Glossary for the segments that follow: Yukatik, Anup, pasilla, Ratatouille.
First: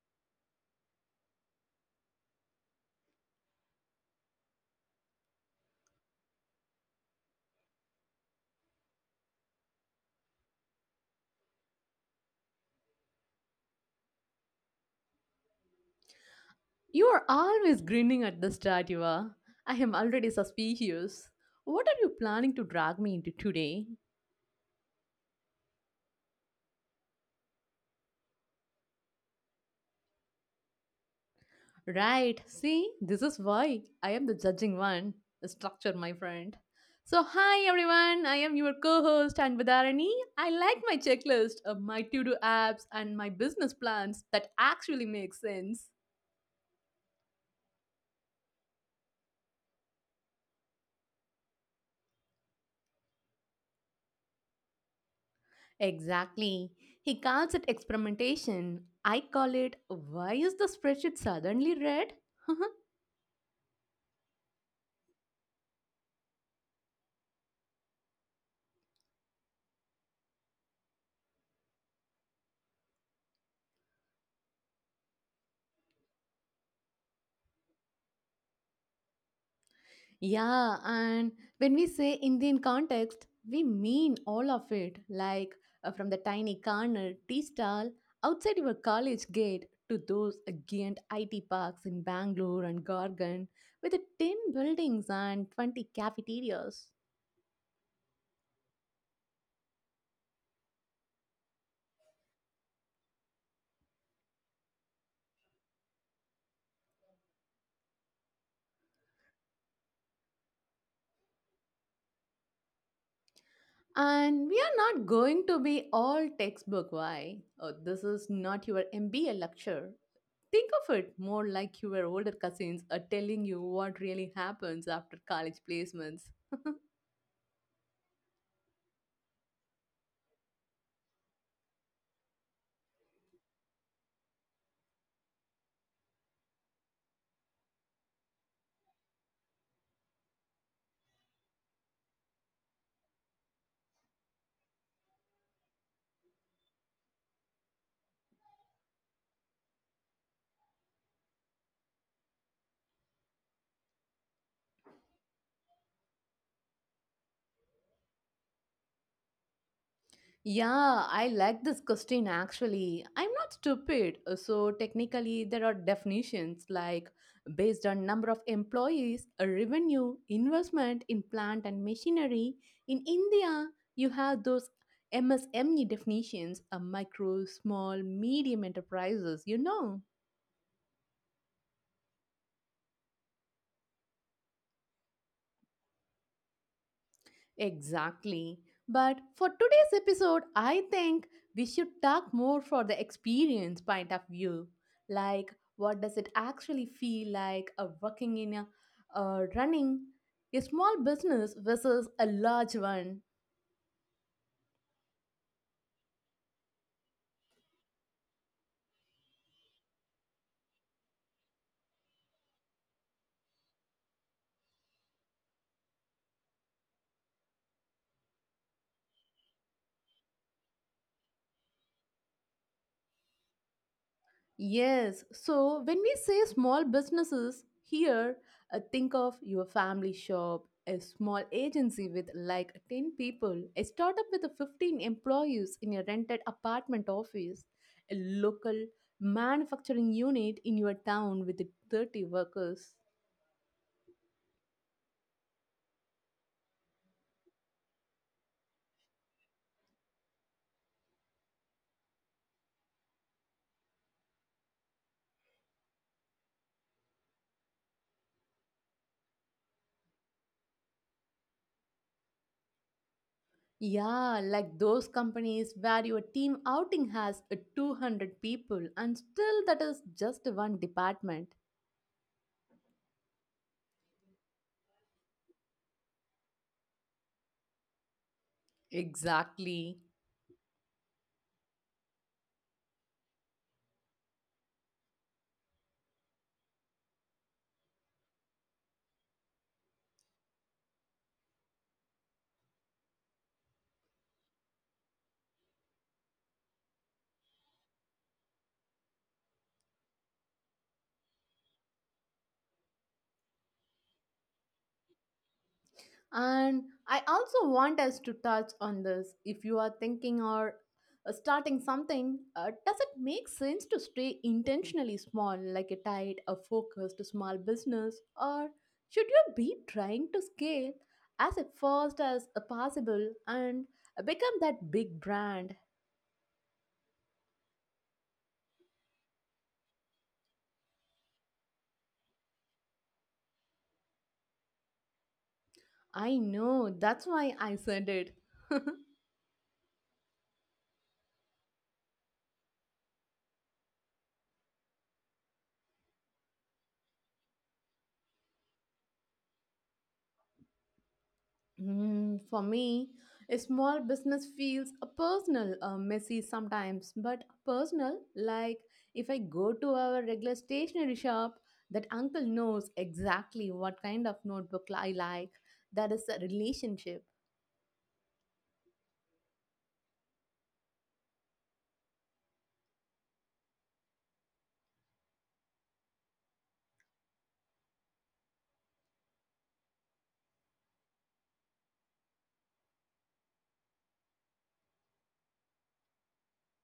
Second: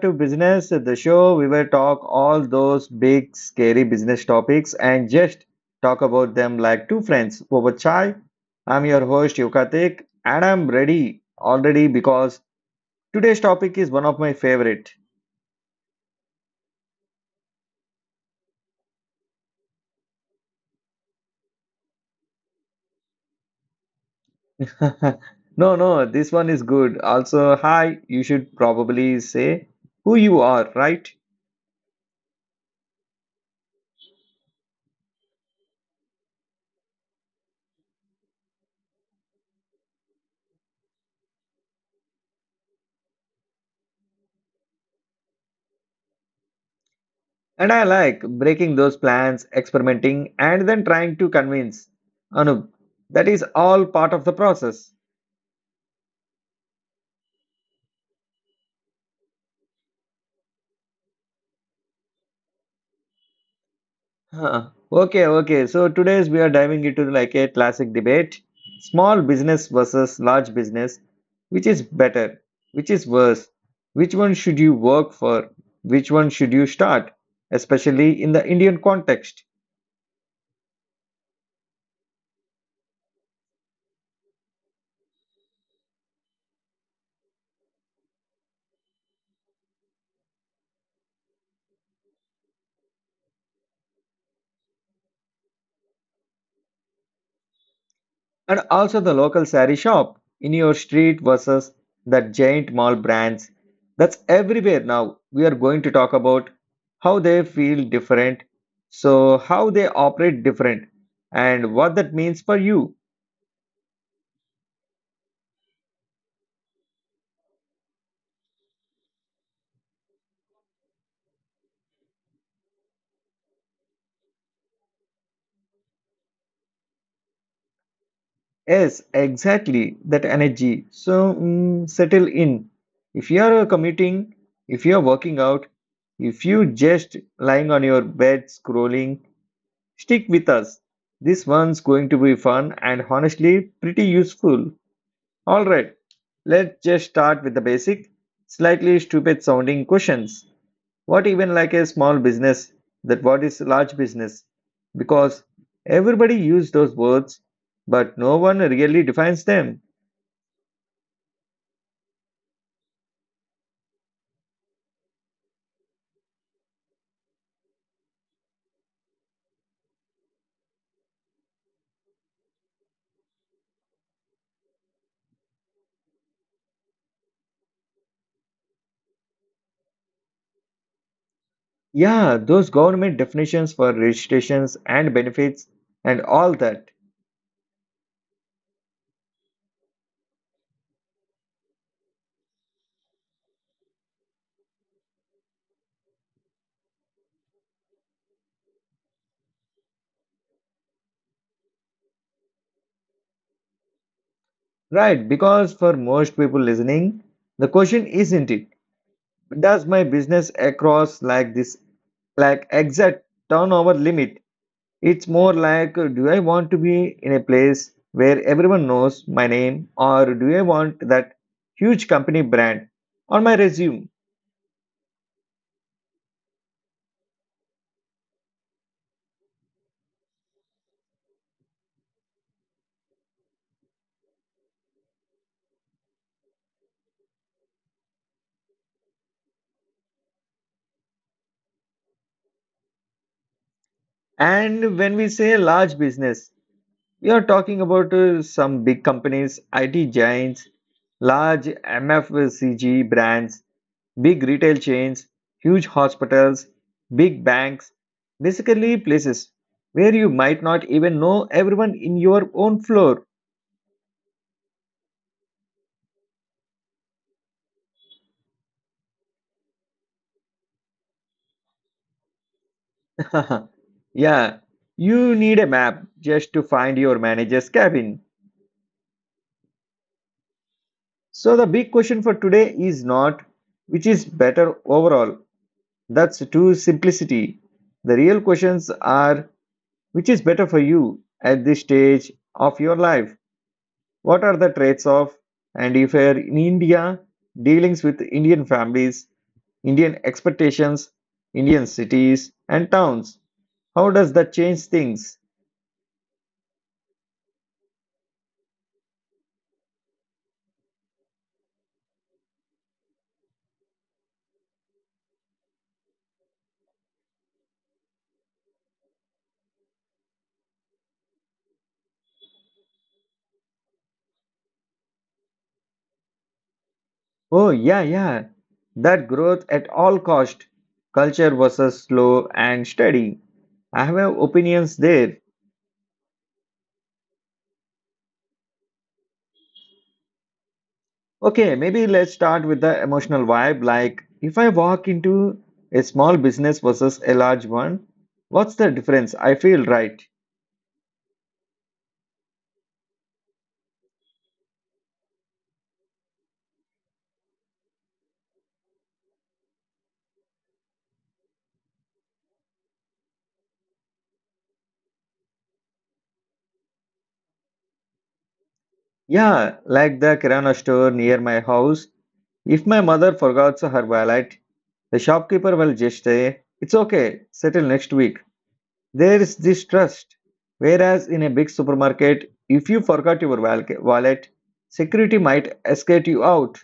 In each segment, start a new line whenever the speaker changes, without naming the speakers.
to Business, the show we will talk all those big scary business topics and just talk about them like two friends over chai. I'm your host Yukatik and I'm ready already because today's topic is one of my favorite.
You are always grinning at the start, you are. I am already suspicious. What are you planning to drag me into today?
No, no, this one is good. Also, hi, you should probably say who you are, right?
Right, see, this is why I am the judging one. The structure, my friend. So, hi everyone, I am your co host Anvadarani. I like my checklist, my to do apps, and my business plans that actually make sense.
And I like breaking those plans, experimenting, and then trying to convince. Anup, that is all part of the process.
Exactly. He calls it experimentation. I call it, why is the spreadsheet suddenly red?
Huh. Okay. So today's we are diving into like a classic debate, small business versus large business, which is better, which is worse, which one should you work for, which one should you start, especially in the Indian context,
Yeah, and when we say Indian context, we mean all of it, like from the tiny corner tea stall outside your college gate to those giant IT parks in Bangalore and Gorgon with the 10 buildings and 20 cafeterias.
and also the local sari shop in your street versus the giant mall brands. That's everywhere now. We are going to talk about how they feel different, so how they operate different, and what that means for you.
And we are not going to be all textbook why. Oh, this is not your MBA lecture. Think of it more like your older cousins are telling you what really happens after college placements.
Yes, exactly. That energy. So settle in. If you are commuting, if you are working out, if you just lying on your bed scrolling, stick with us. This one's going to be fun and honestly pretty useful. All right, let's just start with the basic, slightly stupid sounding questions what even like a small business that what is large business because everybody use those words but no one really defines them.
Yeah, I like this question actually. I'm not stupid. So technically there are definitions like based on number of employees, a revenue, investment in plant and machinery. In India, you have those MSME definitions, a micro, small, medium enterprises.
Yeah, those government definitions for registrations and benefits and all that.
Exactly. But for today's episode, I think we should talk more for the experience point of view. Like, what does it actually feel like working in a running a small business versus a large one?
Right, because for most people listening the question isn't it does my business across like this like exact turnover limit. It's more like, do I want to be in a place where everyone knows my name, or do I want that huge company brand on my resume?
Yes, so when we say small businesses here, think of your family shop, a small agency with like 10 people, a startup with 15 employees in a rented apartment office, a local manufacturing unit in your town with 30 workers.
And when we say large business, we are talking about some big companies, IT giants, large MFCG brands, big retail chains, huge hospitals, big banks, basically places where you might not even know everyone in your own floor.
Yeah, like those companies where your team outing has 200 people and still that is just one department.
Yeah, you need a map just to find your manager's cabin.
Exactly.
So the big question for today is not which is better overall. That's too simplicity. The real questions are which is better for you at this stage of your life? What are the traits of? And if you're in India, dealings with Indian families, Indian expectations, Indian cities and towns, how does that change things?
And I also want us to touch on this. If you are thinking or starting something, does it make sense to stay intentionally small, like a focused small business, or should you be trying to scale as fast as possible and become that big brand?
Oh, yeah, yeah. That growth at all cost. Culture versus slow and steady. I have opinions there.
I know that's why I said it.
Okay, maybe let's start with the emotional vibe. Like, if I walk into a small business versus a large one, what's the difference? I feel right.
For me, a small business feels a personal, messy sometimes, but personal, like if I go to our regular stationery shop, that uncle knows exactly what kind of notebook I like. That is a relationship.
Yeah, like the Kirana store near my house. If my mother forgets her wallet, the shopkeeper will just say, "It's okay, settle next week." There is this trust. Whereas in a big supermarket, if you forgot your wallet, security might escort you out.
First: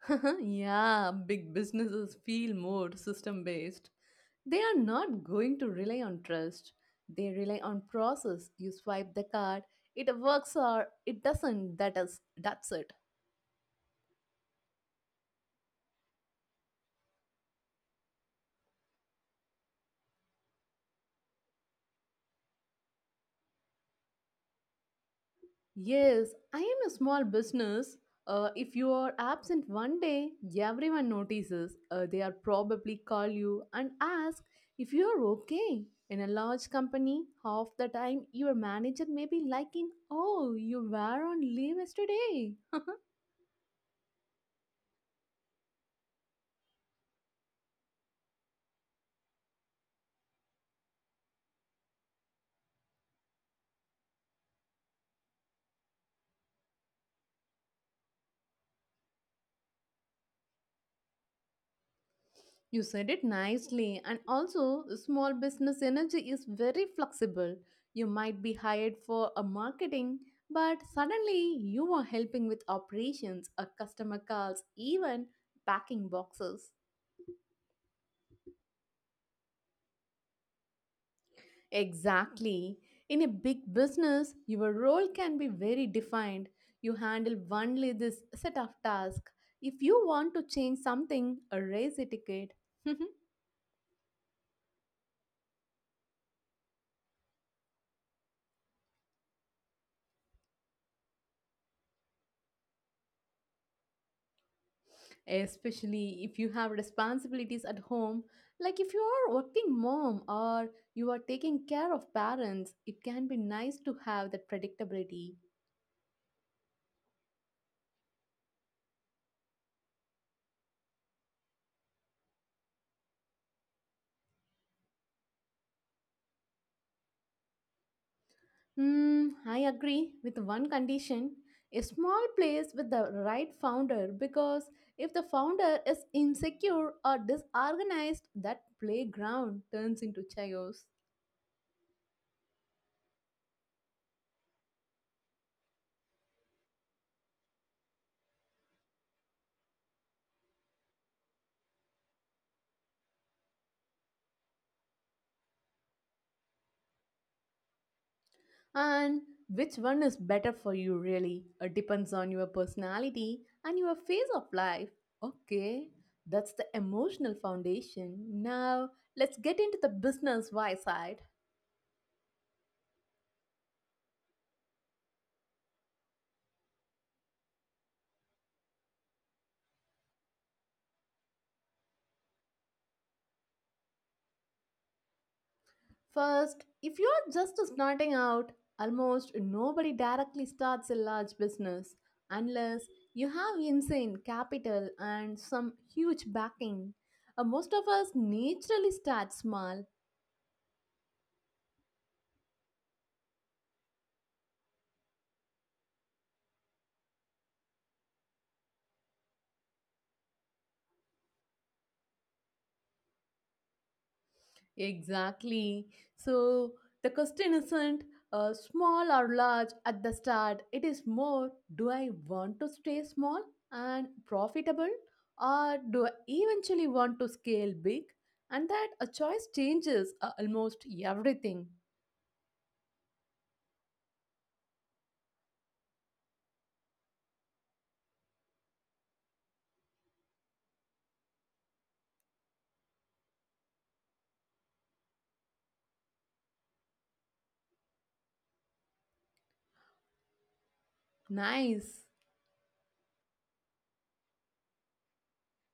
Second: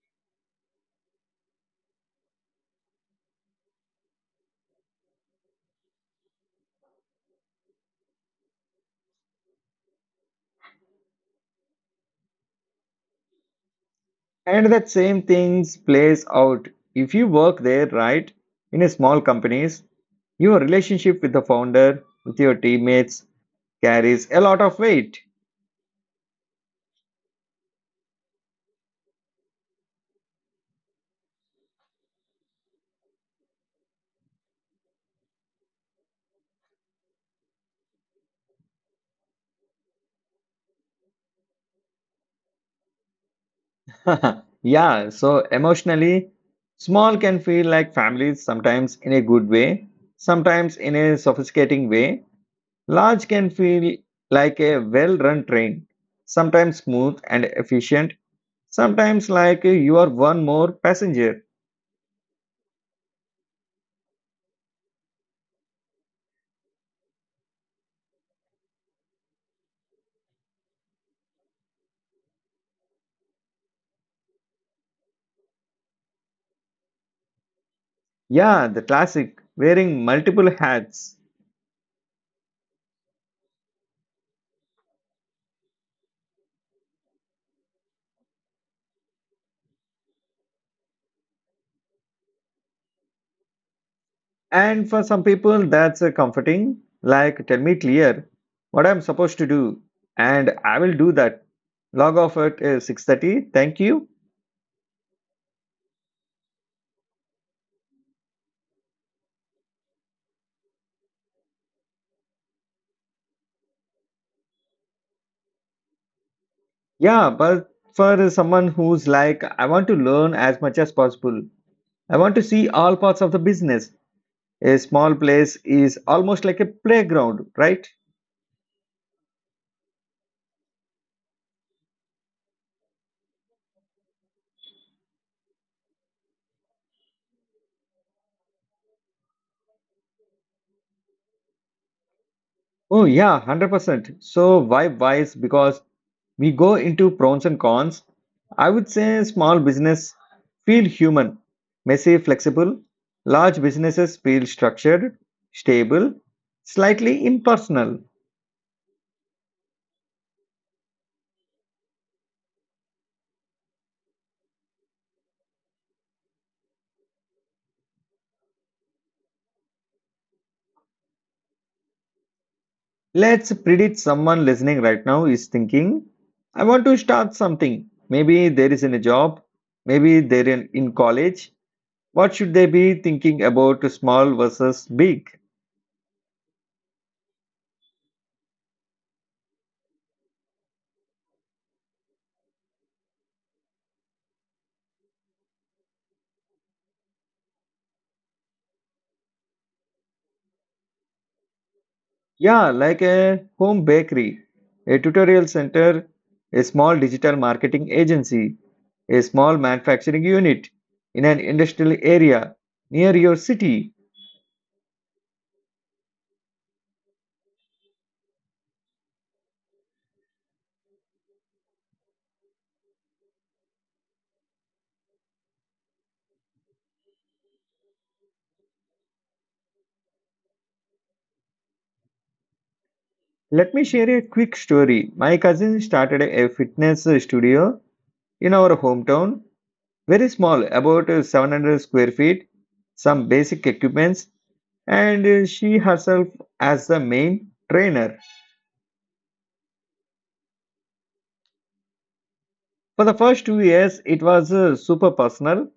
Yeah, big businesses feel more system based. They are not going to rely on trust. They rely on process. You swipe the card, it works or it doesn't. That's it.
And that same thing plays out if you work there, right? In a small companies, your relationship with the founder, with your teammates, carries a lot of weight.
Yes, I am a small business. If you are absent one day, everyone notices. They are probably call you and ask if you are okay. In a large company, half the time your manager may be liking, "Oh, you were on leave yesterday."
Yeah, so emotionally, small can feel like families sometimes in a good way, sometimes in a sophisticating way. Large can feel like a well run train, sometimes smooth and efficient, sometimes like you are one more passenger.
You said it nicely, and also, the small business energy is very flexible. You might be hired for a marketing, but suddenly you are helping with operations, or customer calls, even packing boxes.
Yeah, the classic, wearing multiple hats.
Exactly. In a big business, your role can be very defined. You handle only this set of tasks. If you want to change something, raise a ticket.
And for some people, that's comforting, like tell me clear what I'm supposed to do, and I will do that. Log off at 6:30, thank you.
Especially if you have responsibilities at home, like if you are working mom or you are taking care of parents, it can be nice to have that predictability.
Yeah, but for someone who's like, I want to learn as much as possible, I want to see all parts of the business. A small place is almost like a playground, right?
I agree with one condition: a small place with the right founder, because if the founder is insecure or disorganized, that playground turns into chaos.
Oh, yeah, 100%. So, why wise? Because we go into pros and cons. I would say small business feel human, messy, flexible. Large businesses feel structured, stable, slightly impersonal.
And which one is better for you, really? It depends on your personality and your phase of life. Okay, that's the emotional foundation. Now, let's get into the business why side.
Let's predict someone listening right now is thinking, I want to start something. Maybe there is in a job, maybe they're in college. What should they be thinking about small versus big?
First, if you're just starting out, almost nobody directly starts a large business unless you have insane capital and some huge backing. Most of us naturally start small.
Yeah, like a home bakery, a tutorial center, a small digital marketing agency, a small manufacturing unit in an industrial area near your city.
Exactly. So the question isn't small or large at the start. It is more, do I want to stay small and profitable, or do I eventually want to scale big? And that a choice changes almost everything.
Let me share a quick story. My cousin started a fitness studio in our hometown, very small, about 700 square feet, some basic equipments, and she herself as the main trainer.
Nice.
For the first 2 years, it was super personal.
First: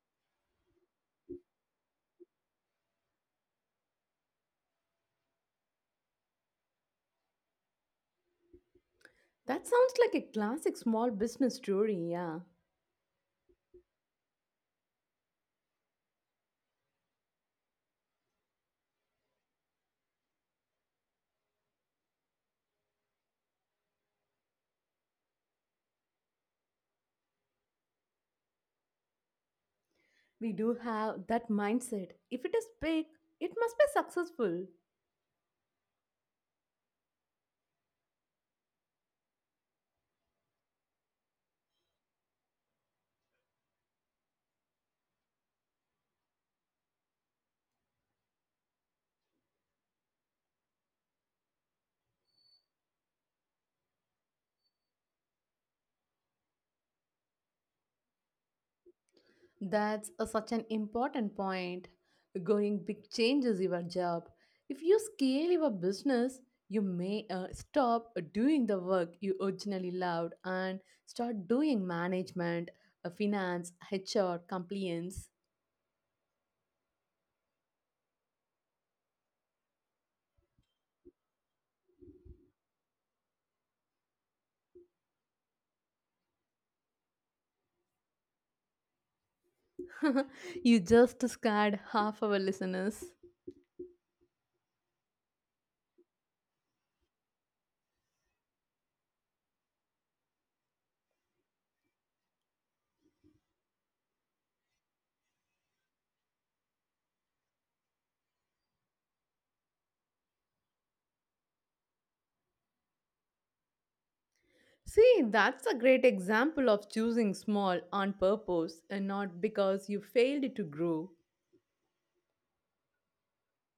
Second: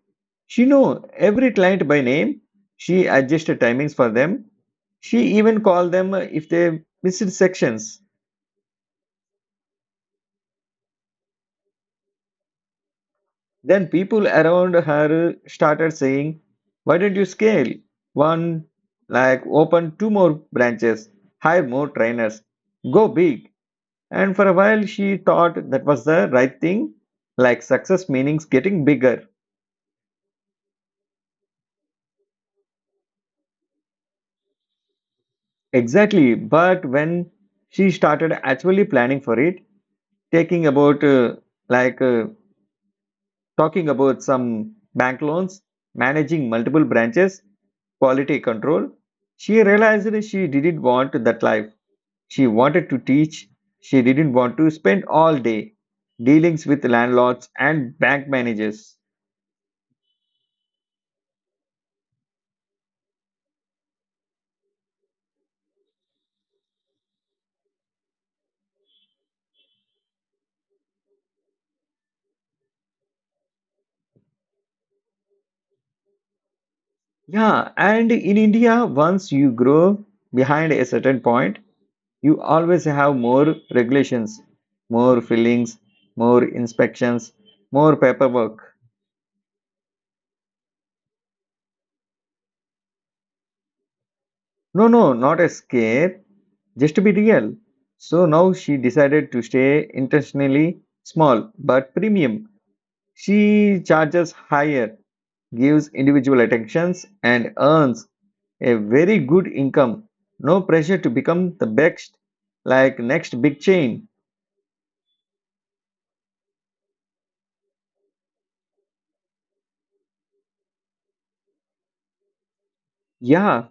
She knew every client by name. She adjusted timings for them. She even called them if they missed sections.
That sounds like a classic small business story, yeah.
Then people around her started saying, "Why don't you scale? One, like open two more branches, hire more trainers, go big." And for a while, she thought that was the right thing, like success meanings getting bigger.
We do have that mindset. If it is big, it must be successful.
Exactly. But when she started actually planning for it, taking about like talking about some bank loans, managing multiple branches, quality control, she realized she didn't want that life. She wanted to teach. She didn't want to spend all day dealings with landlords and bank managers.
That's such an important point. Going big changes your job. If you scale your business, you may stop doing the work you originally loved and start doing management, finance, HR, compliance.
Yeah, and in India, once you grow behind a certain point, you always have more regulations, more fillings, more inspections, more paperwork.
You just scared half our listeners.
No, not a scare, just to be real. So now she decided to stay intentionally small but premium. She charges higher, gives individual attentions, and earns a very good income. No pressure to become the best, like next big chain.
See, that's a great example of choosing small on purpose and not because you failed to grow.
Yeah,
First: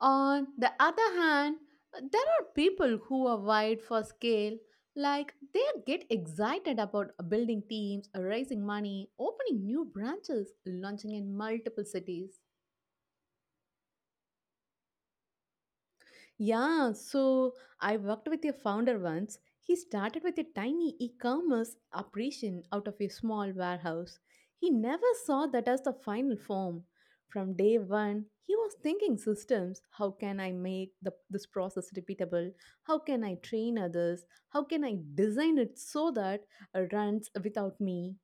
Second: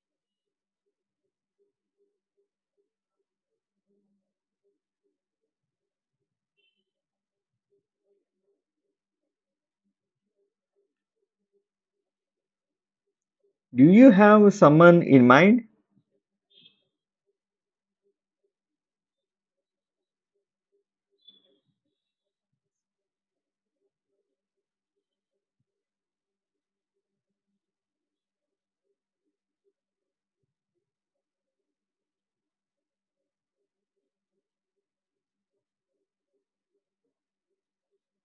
On the other hand, there are people who are wired for scale, like they get excited about building teams, raising money, opening new branches, launching in multiple cities.
do you have someone in mind?
Yeah, so I worked with a founder once. He started with a tiny e commerce operation out of a small warehouse. He never saw that as the final form. From day one, he was thinking systems. How can I make this process repeatable? How can I train others? How can I design it so that it runs without me?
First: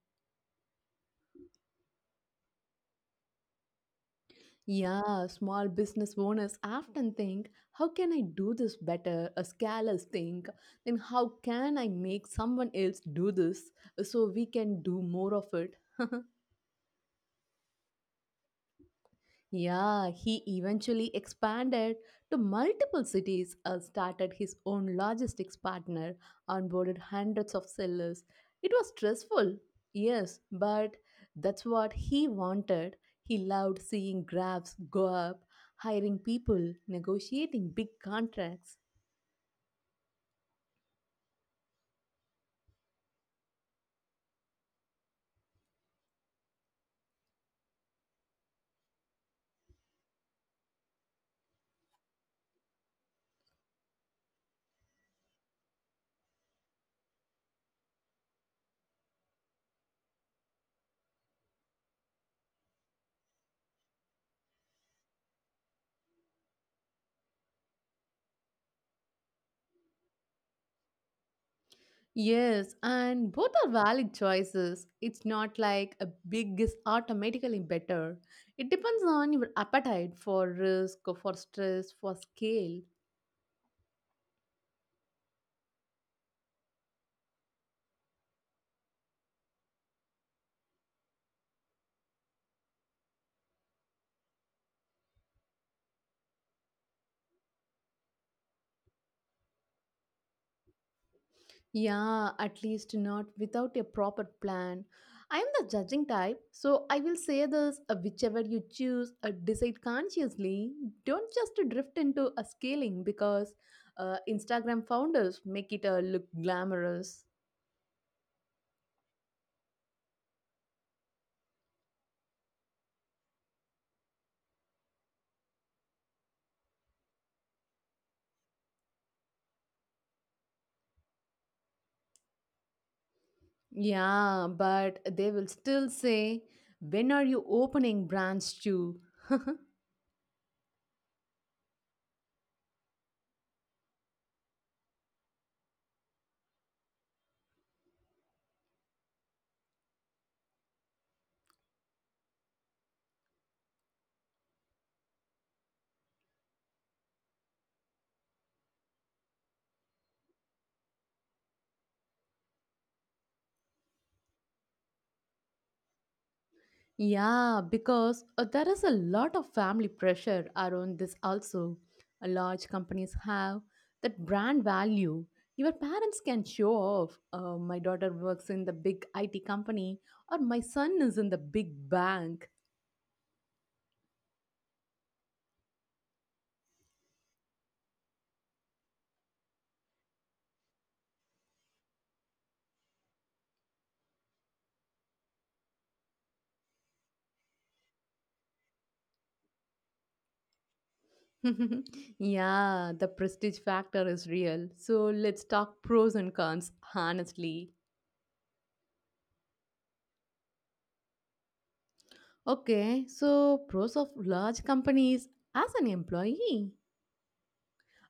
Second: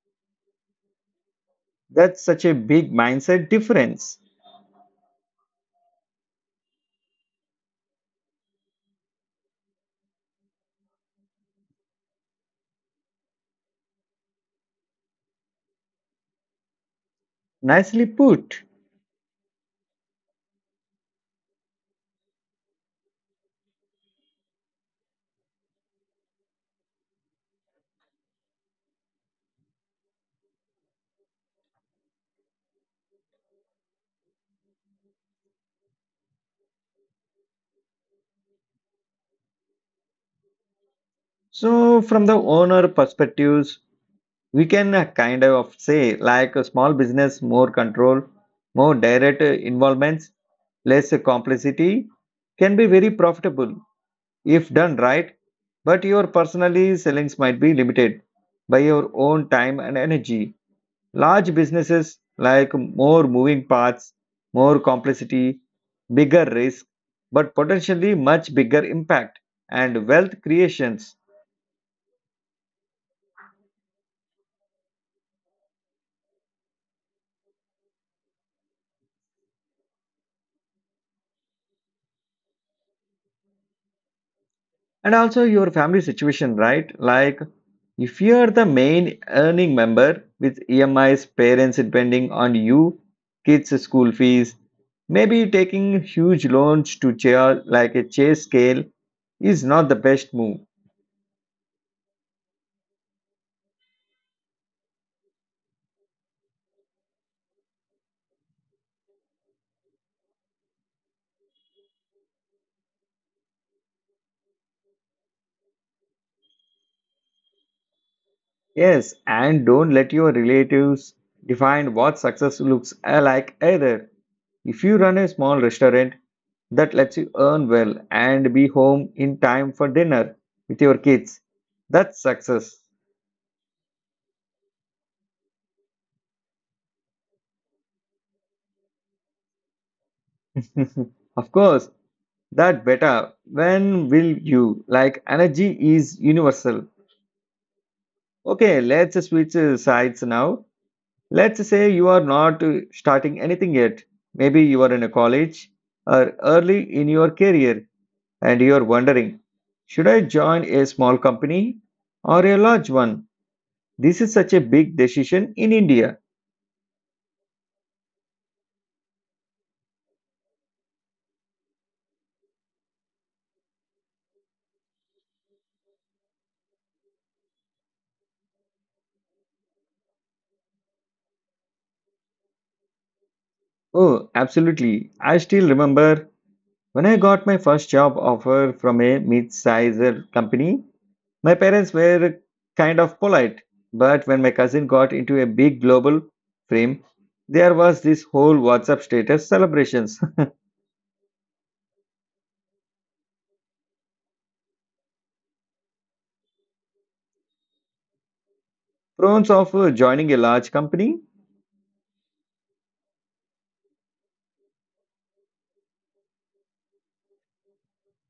That's such a big mindset difference.
Yeah, small business owners often think, how can I do this better? A scalers think, then how can I make someone else do this so we can do more of it?
Nicely put.
Yeah, he eventually expanded to multiple cities, started his own logistics partner, onboarded hundreds of sellers. It was stressful, yes, but that's what he wanted. He loved seeing graphs go up, hiring people, negotiating big contracts.
So, from the owner perspectives, we can kind of say like a small business, more control, more direct involvements, less complexity can be very profitable if done right. But your personally sellings might be limited by your own time and energy. Large businesses like more moving parts, more complexity, bigger risk, but potentially much bigger impact and wealth creations.
Yes, and both are valid choices. It's not like a big is automatically better. It depends on your appetite for risk, for stress, for scale.
And also your family situation, right? Like if you are the main earning member with EMIs, parents depending on you, kids' school fees, maybe taking huge loans to chair like a chase scale is not the best move.
Yeah, at least not without a proper plan. I am the judging type, so I will say this, whichever you choose, decide consciously. Don't just drift into a scaling because Instagram founders make it look glamorous.
Yes, and don't let your relatives define what success looks like either. If you run a small restaurant that lets you earn well and be home in time for dinner with your kids, that's success.
Yeah, but they will still say, "When are you opening branch two?"
Of course, that better. When will you? Like, energy is universal. Okay, let's switch sides now. Let's say you are not starting anything yet. Maybe you are in a college or early in your career and you're wondering, should I join a small company or a large one? This is such a big decision in India.
Yeah, because there is a lot of family pressure around this also. Large companies have that brand value. Your parents can show off. My daughter works in the big IT company, or my son is in the big bank.
Oh, absolutely. I still remember when I got my first job offer from a mid-sized company. My parents were kind of polite, but when my cousin got into a big global frame, there was this whole WhatsApp status celebrations.
Yeah, the prestige factor is real. So let's talk pros and cons honestly.
Pros of joining a large company.
Okay, so pros of large companies as an employee,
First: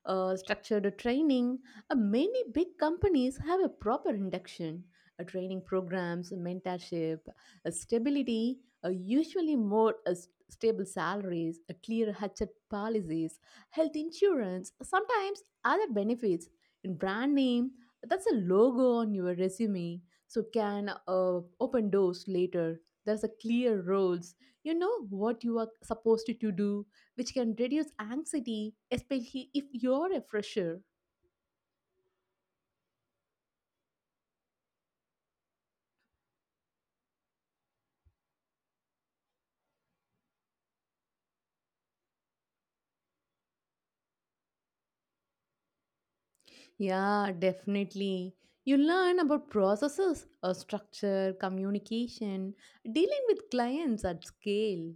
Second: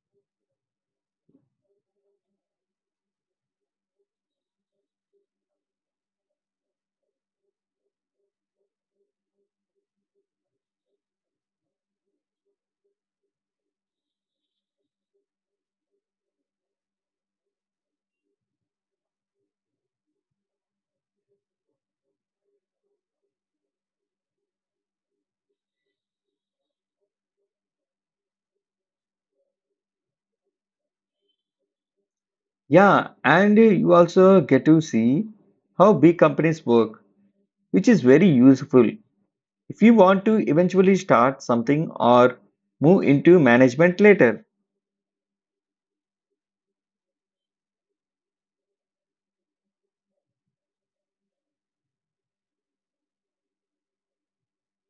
structured training. Many big companies have a proper induction, training programs, mentorship, stability, usually more stable salaries, clear HR policies, health insurance, sometimes other benefits in brand name. That's a logo on your resume, so can open doors later. There's a clear roles. You know what you are supposed to do, which can reduce anxiety, especially if you're a fresher.
Yeah, and you also get to see how big companies work, which is very useful if you want to eventually start something or move into management later.
Yeah, definitely. You learn about processes, structure, communication, dealing with clients at scale.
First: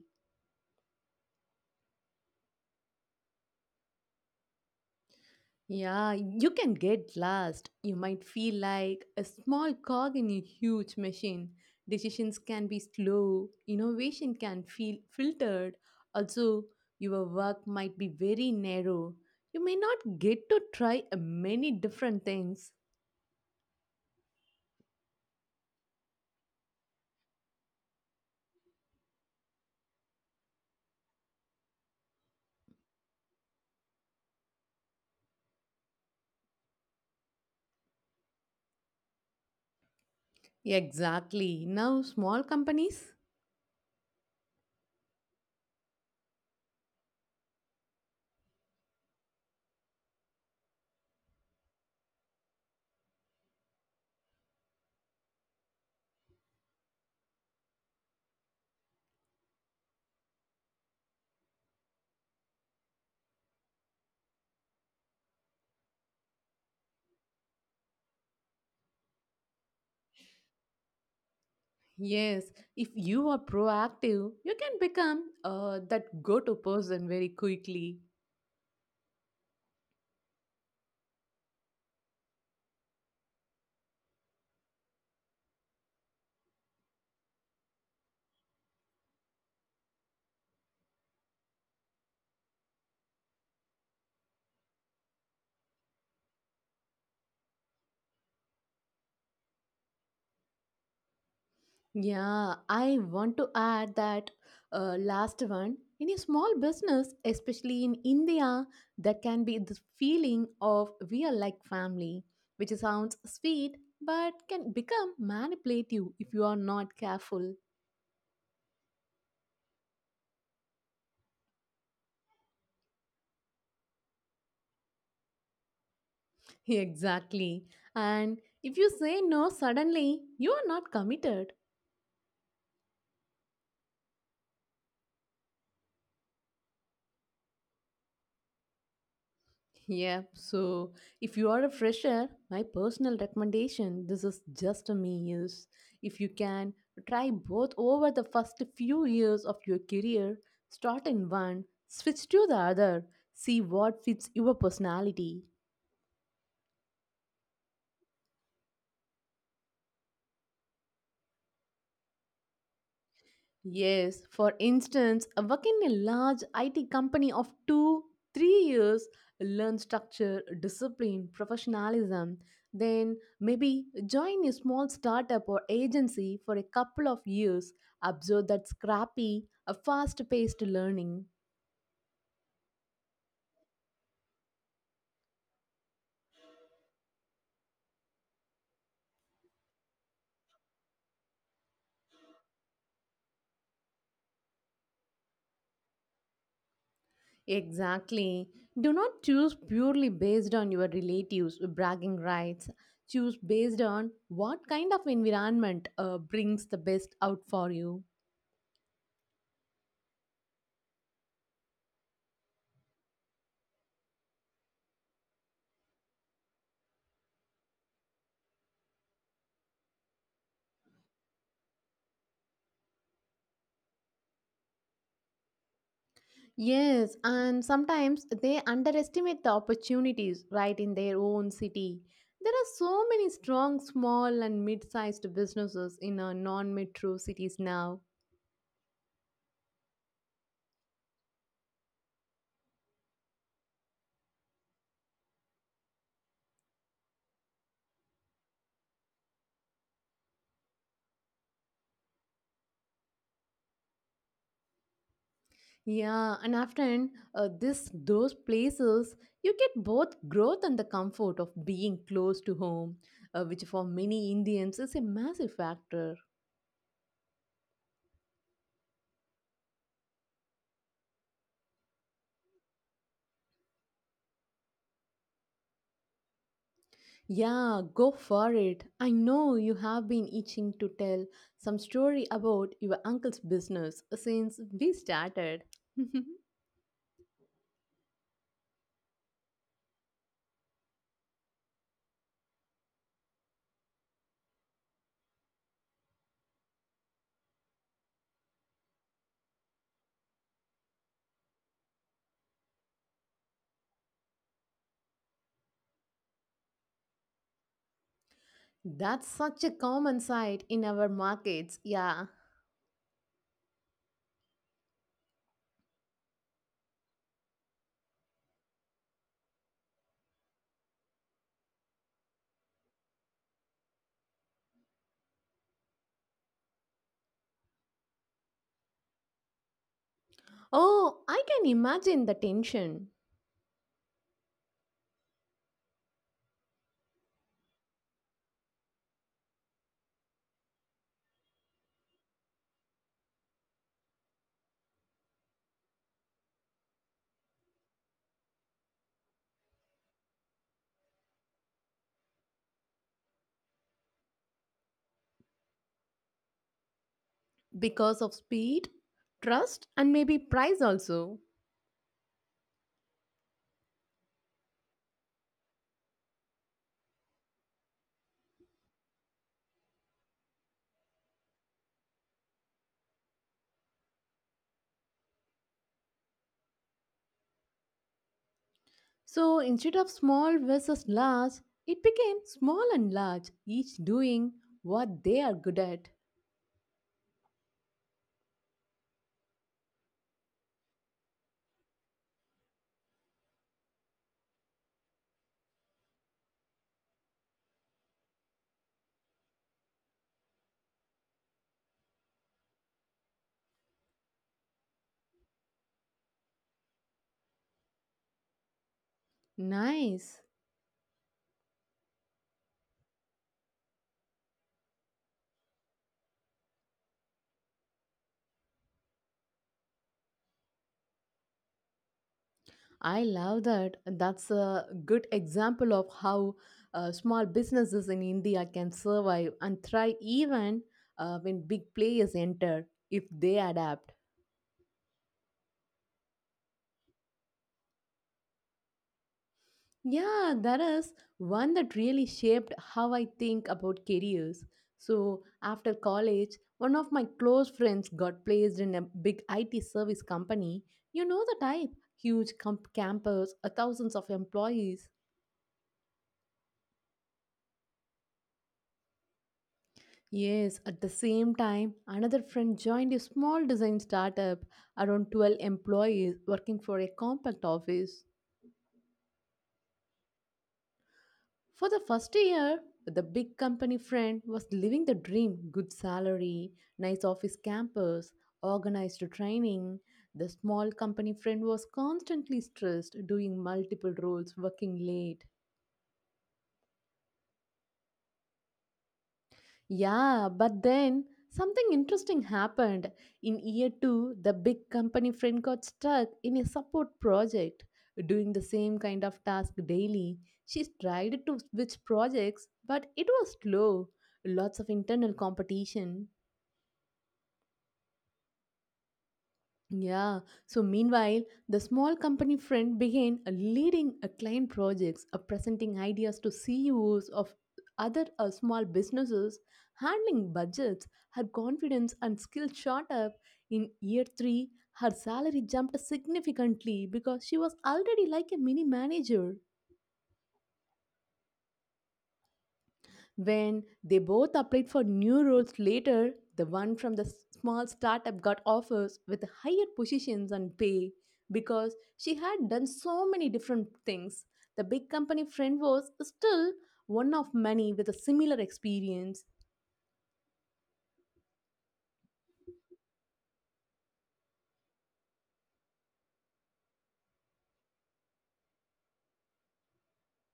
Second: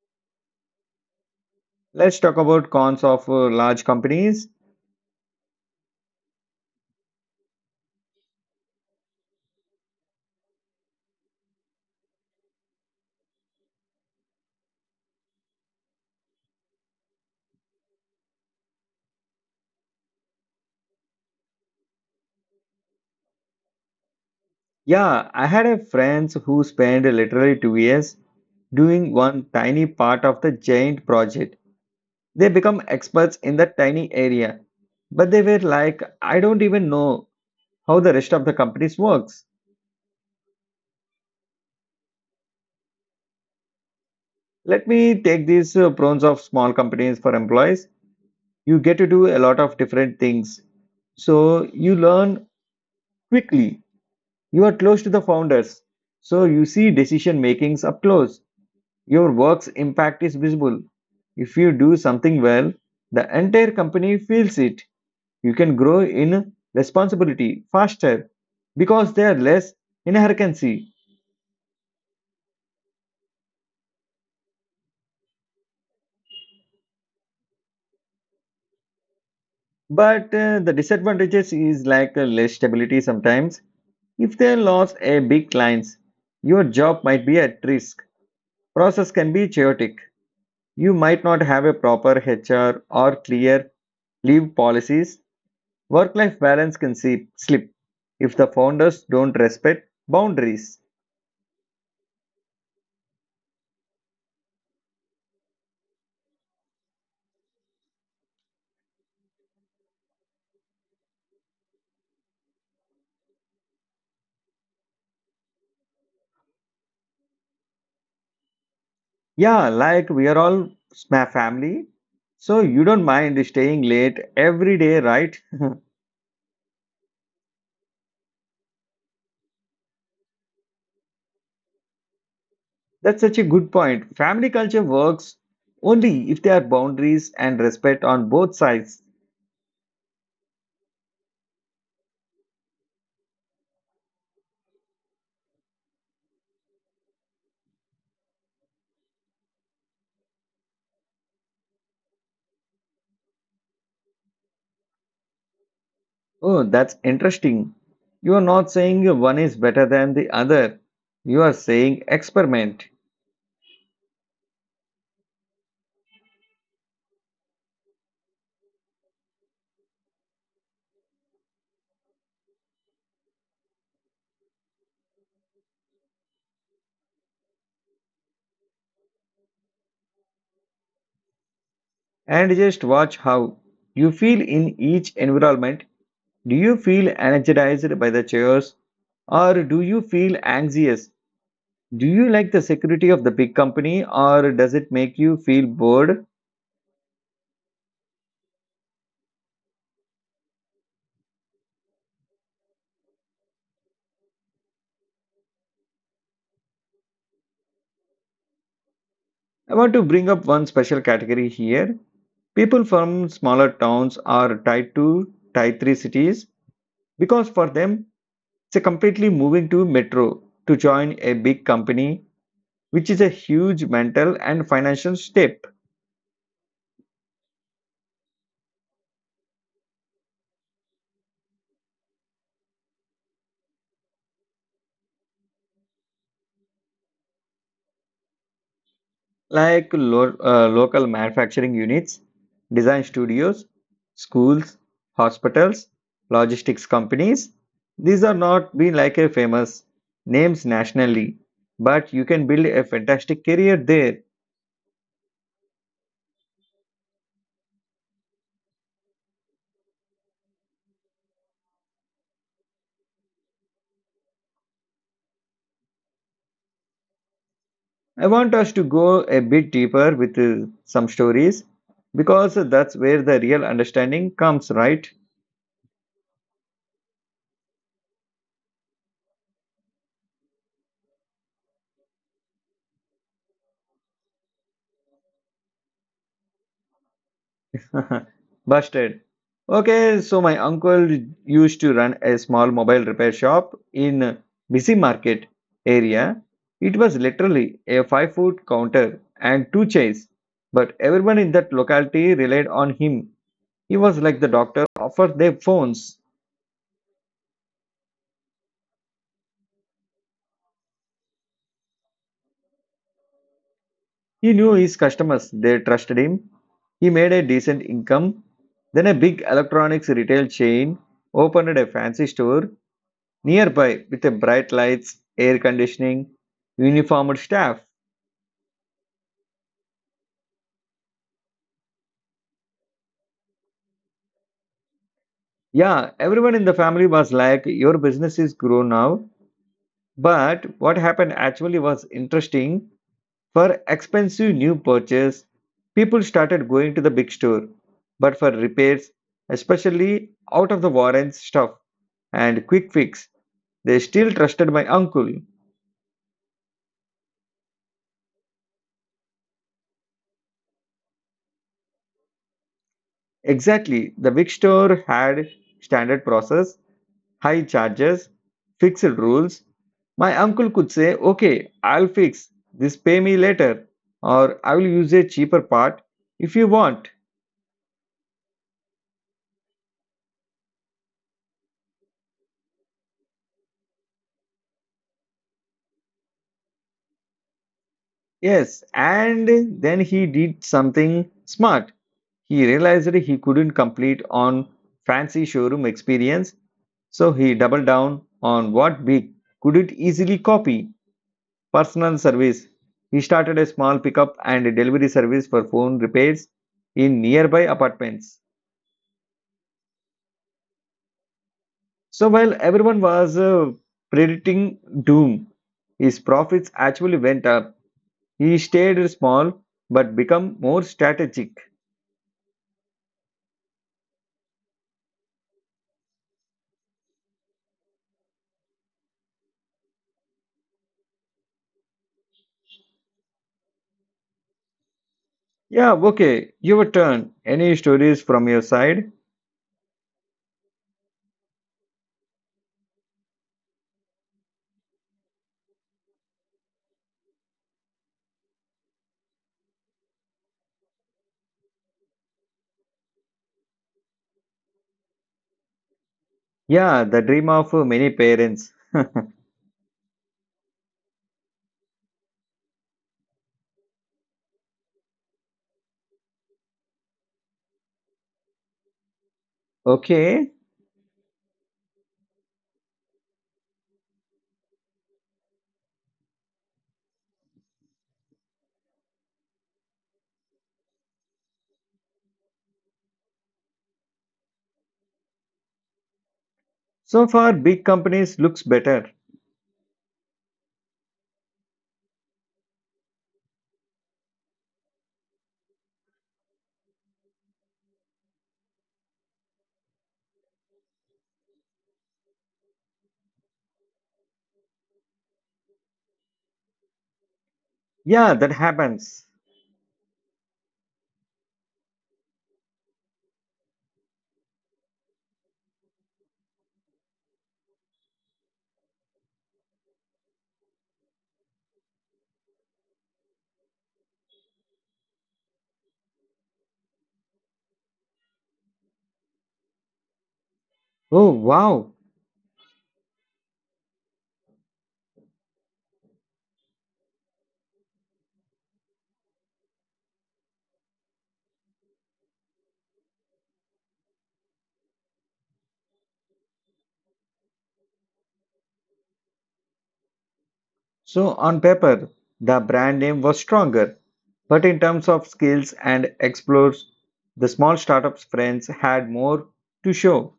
Let's talk about cons of large companies.
Yeah, you can get lost. You might feel like a small cog in a huge machine. Decisions can be slow, innovation can feel filtered. Also, your work might be very narrow. You may not get to try many different things.
Yeah, I had a friend who spent literally 2 years doing one tiny part of the giant project. They become experts in that tiny area, but they were like, I don't even know how the rest of the companies works.
Exactly. Now, small companies?
Let me take these prawns of small companies for employees. You get to do a lot of different things. So you learn quickly. You are close to the founders. So you see decision makings up close. Your work's impact is visible. If you do something well, the entire company feels it. You can grow in responsibility faster because there are less inherency.
Yes, if you are proactive, you can become that go to person very quickly.
But the disadvantages is like less stability sometimes. If they lost a big clients, your job might be at risk. Process can be chaotic. You might not have a proper HR or clear leave policies. Work-life balance can see, slip if the founders don't respect boundaries.
Yeah, I want to add that last one. In a small business, especially in India, there can be this feeling of we are like family, which sounds sweet but can become manipulative if you are not careful.
Yeah, like we are all my family, so you don't mind staying late every day, right?
Exactly. And if you say no suddenly, you are not committed.
That's such a good point. Family culture works only if there are boundaries and respect on both sides.
Yeah, so if you are a fresher, my personal recommendation this is just a me years. If you can, try both over the first few years of your career. Start in one, switch to the other, see what fits your personality.
Oh, that's interesting. You are not saying one is better than the other. You are saying experiment
Yes, for instance, working in a large IT company of two, 3 years, learn structure, discipline, professionalism. Then maybe join a small startup or agency for a couple of years, absorb that scrappy, a fast paced learning.
and just watch how you feel in each environment. Do you feel energized by the chairs or do you feel anxious? Do you like the security of the big company or does it make you feel bored?
Exactly. Do not choose purely based on your relatives' bragging rights. Choose based on what kind of environment brings the best out for you.
I want to bring up one special category here. People from smaller towns are tied to tier 3 cities because for them so completely moving to metro to join a big company, which is a huge mental and financial step,
Yes, and sometimes they underestimate the opportunities right in their own city. There are so many strong small and mid sized businesses in our non metro cities now.
like local manufacturing units, design studios, schools, hospitals, logistics companies. These are not being like a famous names nationally, but you can build a fantastic career there.
Yeah, and often this those places you get both growth and the comfort of being close to home, which for many Indians is a massive factor.
I want us to go a bit deeper with some stories because that's where the real understanding comes, right?
Yeah, go for it. I know you have been itching to tell some story about your uncle's business since we started.
Busted. Okay, so my uncle used to run a small mobile repair shop in busy market area. It was literally a 5 foot counter and two chairs, but everyone in that locality relied on him. He was like the doctor for their phones.
That's such a common sight in our markets, yeah.
He knew his customers, they trusted him. He made a decent income. Then a big electronics retail chain opened a fancy store nearby, with a bright lights, air conditioning, uniformed staff.
Oh, I can imagine the tension
Yeah, everyone in the family was like, "Your business is grown now." But what happened actually was interesting. For expensive new purchase, people started going to the big store. But for repairs, especially out of the warranty stuff and quick fix, they still trusted my uncle.
because of speed, trust, and maybe price also.
Exactly, the big store had standard process, high charges, fixed rules. My uncle could say, "Okay, I'll fix this, pay me later, or I will use a cheaper part if you want."
So instead of small versus large, it became small and large, each doing what they are good at.
Yes, and then he did something smart. He realized he couldn't complete on fancy showroom experience, so he doubled down on what big couldn't easily copy personal service. He started a small pickup and delivery service for phone repairs in nearby apartments.
Nice.
So while everyone was predicting doom, his profits actually went up. He stayed small but become more strategic.
I love that. That's a good example of how small businesses in India can survive and thrive even when big players enter if they adapt.
Yeah, okay, your turn. Any stories from your side?
Yeah, that is one that really shaped how I think about careers. So, after college, one of my close friends got placed in a big IT service company. You know the type, huge campus, thousands of employees.
Yeah, the dream of many parents.
Yes, at the same time, another friend joined a small design startup, around 12 employees working for a compact office.
Okay,
For the first year, the big company friend was living the dream, good salary, nice office campus, organized training. The small company friend was constantly stressed, doing multiple roles, working late.
so far big companies looks better.
Yeah, but then something interesting happened. In year two, the big company friend got stuck in a support project, doing the same kind of task daily. She tried to switch projects, but it was slow. Lots of internal competition.
Yeah, that happens.
Yeah. So meanwhile, the small company friend began leading a client projects, presenting ideas to CEOs of other small businesses, handling budgets. Her confidence and skill shot up. In year three, her salary jumped significantly because she was already like a mini manager.
Oh wow.
When they both applied for new roles later, the one from the small startup got offers with higher positions and pay because she had done so many different things. The big company friend was still one of many with a similar experience.
So, on paper, the brand name was stronger, but in terms of skills and explores, the small startup's friends had more to show.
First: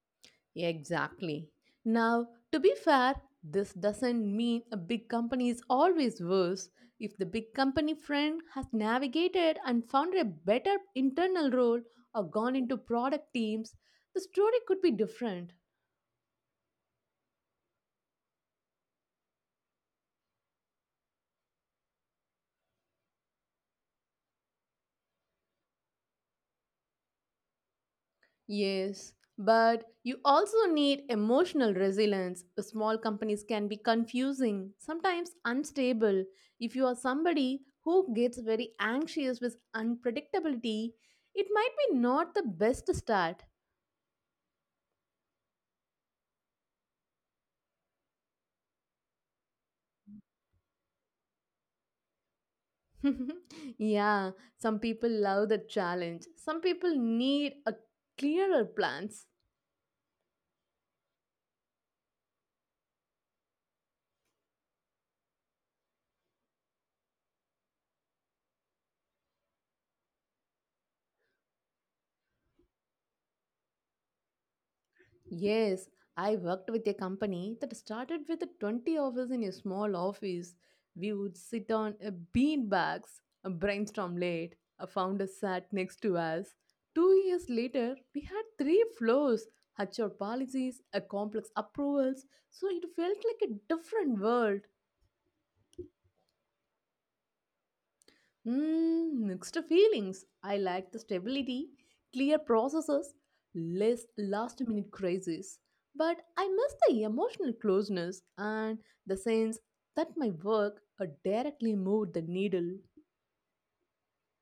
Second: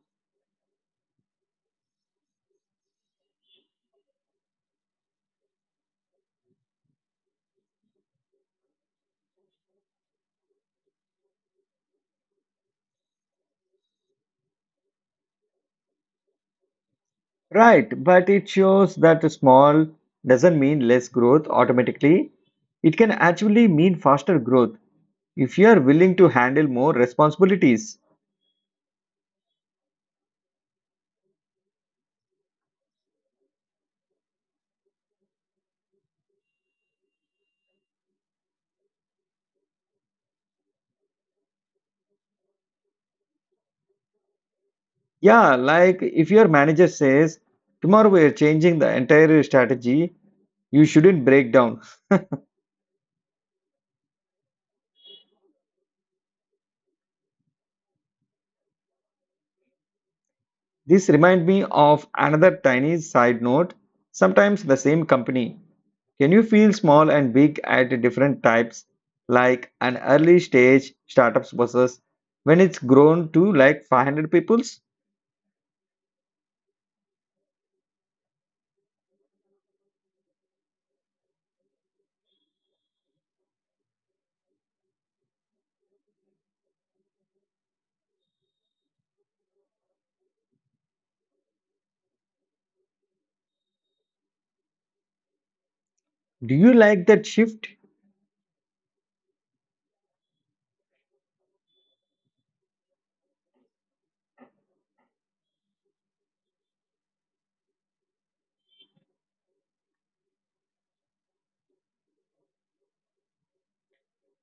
Exactly. Now, to be fair, this doesn't mean a big company is always worse. If the big company friend has navigated and found a better internal role or gone into product teams, the story could be different.
Right, but it shows that small doesn't mean less growth automatically. It can actually mean faster growth if you are willing to handle more responsibilities.
Yes, but you also need emotional resilience. Small companies can be confusing, sometimes unstable. If you are somebody who gets very anxious with unpredictability, it might be not the best start.
Yeah, like if your manager says, "Tomorrow we are changing the entire strategy," you shouldn't break down.
Yeah, some people love the challenge. Some people need a clearer plans.
This reminds me of another tiny side note. Sometimes the same company can you feel small and big at different types, like an early stage startups versus when it's grown to like 500 peoples?
Yes, I worked with a company that started with 20 of us in a small office. We would sit on a bean bags, a brainstorm late. A founder sat next to us. 2 years later, we had three floors, HR policies, a complex approvals. So it felt like a different world.
Do you like that shift?
Mixed feelings. I like the stability, clear processes, less last minute crises. But I miss the emotional closeness and the sense that my work directly moved the needle.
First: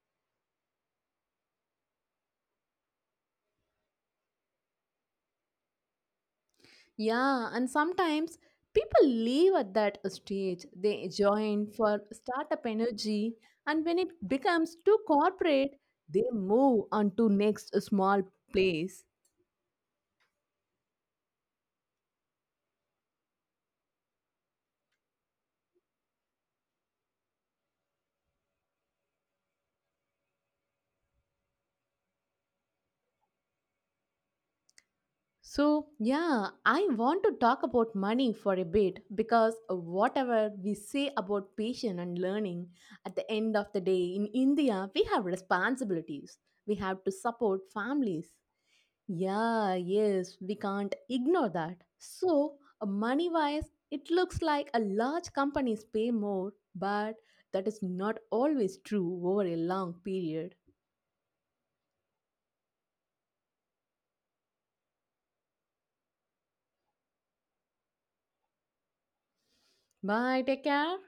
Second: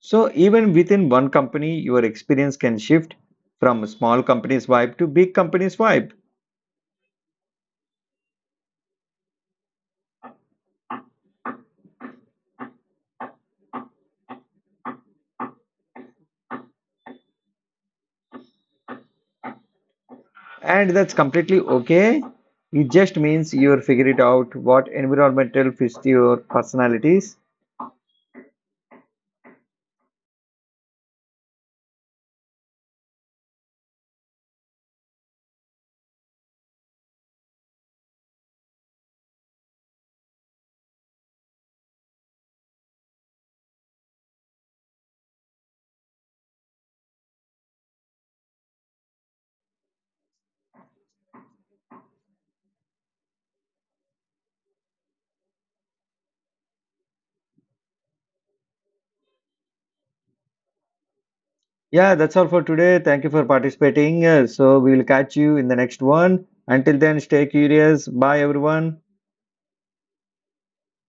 So even within one company, your experience can shift from small company's vibe to big company's vibe,
Yeah, and sometimes people leave at that stage. They join for startup energy, and when it becomes too corporate, they move on to next small place.
and that's completely okay. It just means you're figuring out what environmental fits your personalities.
So, yeah, I want to talk about money for a bit because whatever we say about patience and learning, at the end of the day, in India, we have responsibilities. We have to support families. Yeah, yes, we can't ignore that. So, money wise, it looks like a large companies pay more, but that is not always true over a long period.
Yeah, that's all for today. Thank you for participating. So we'll catch you in the next one. Until then, stay curious. Bye, everyone.
Bye, take care.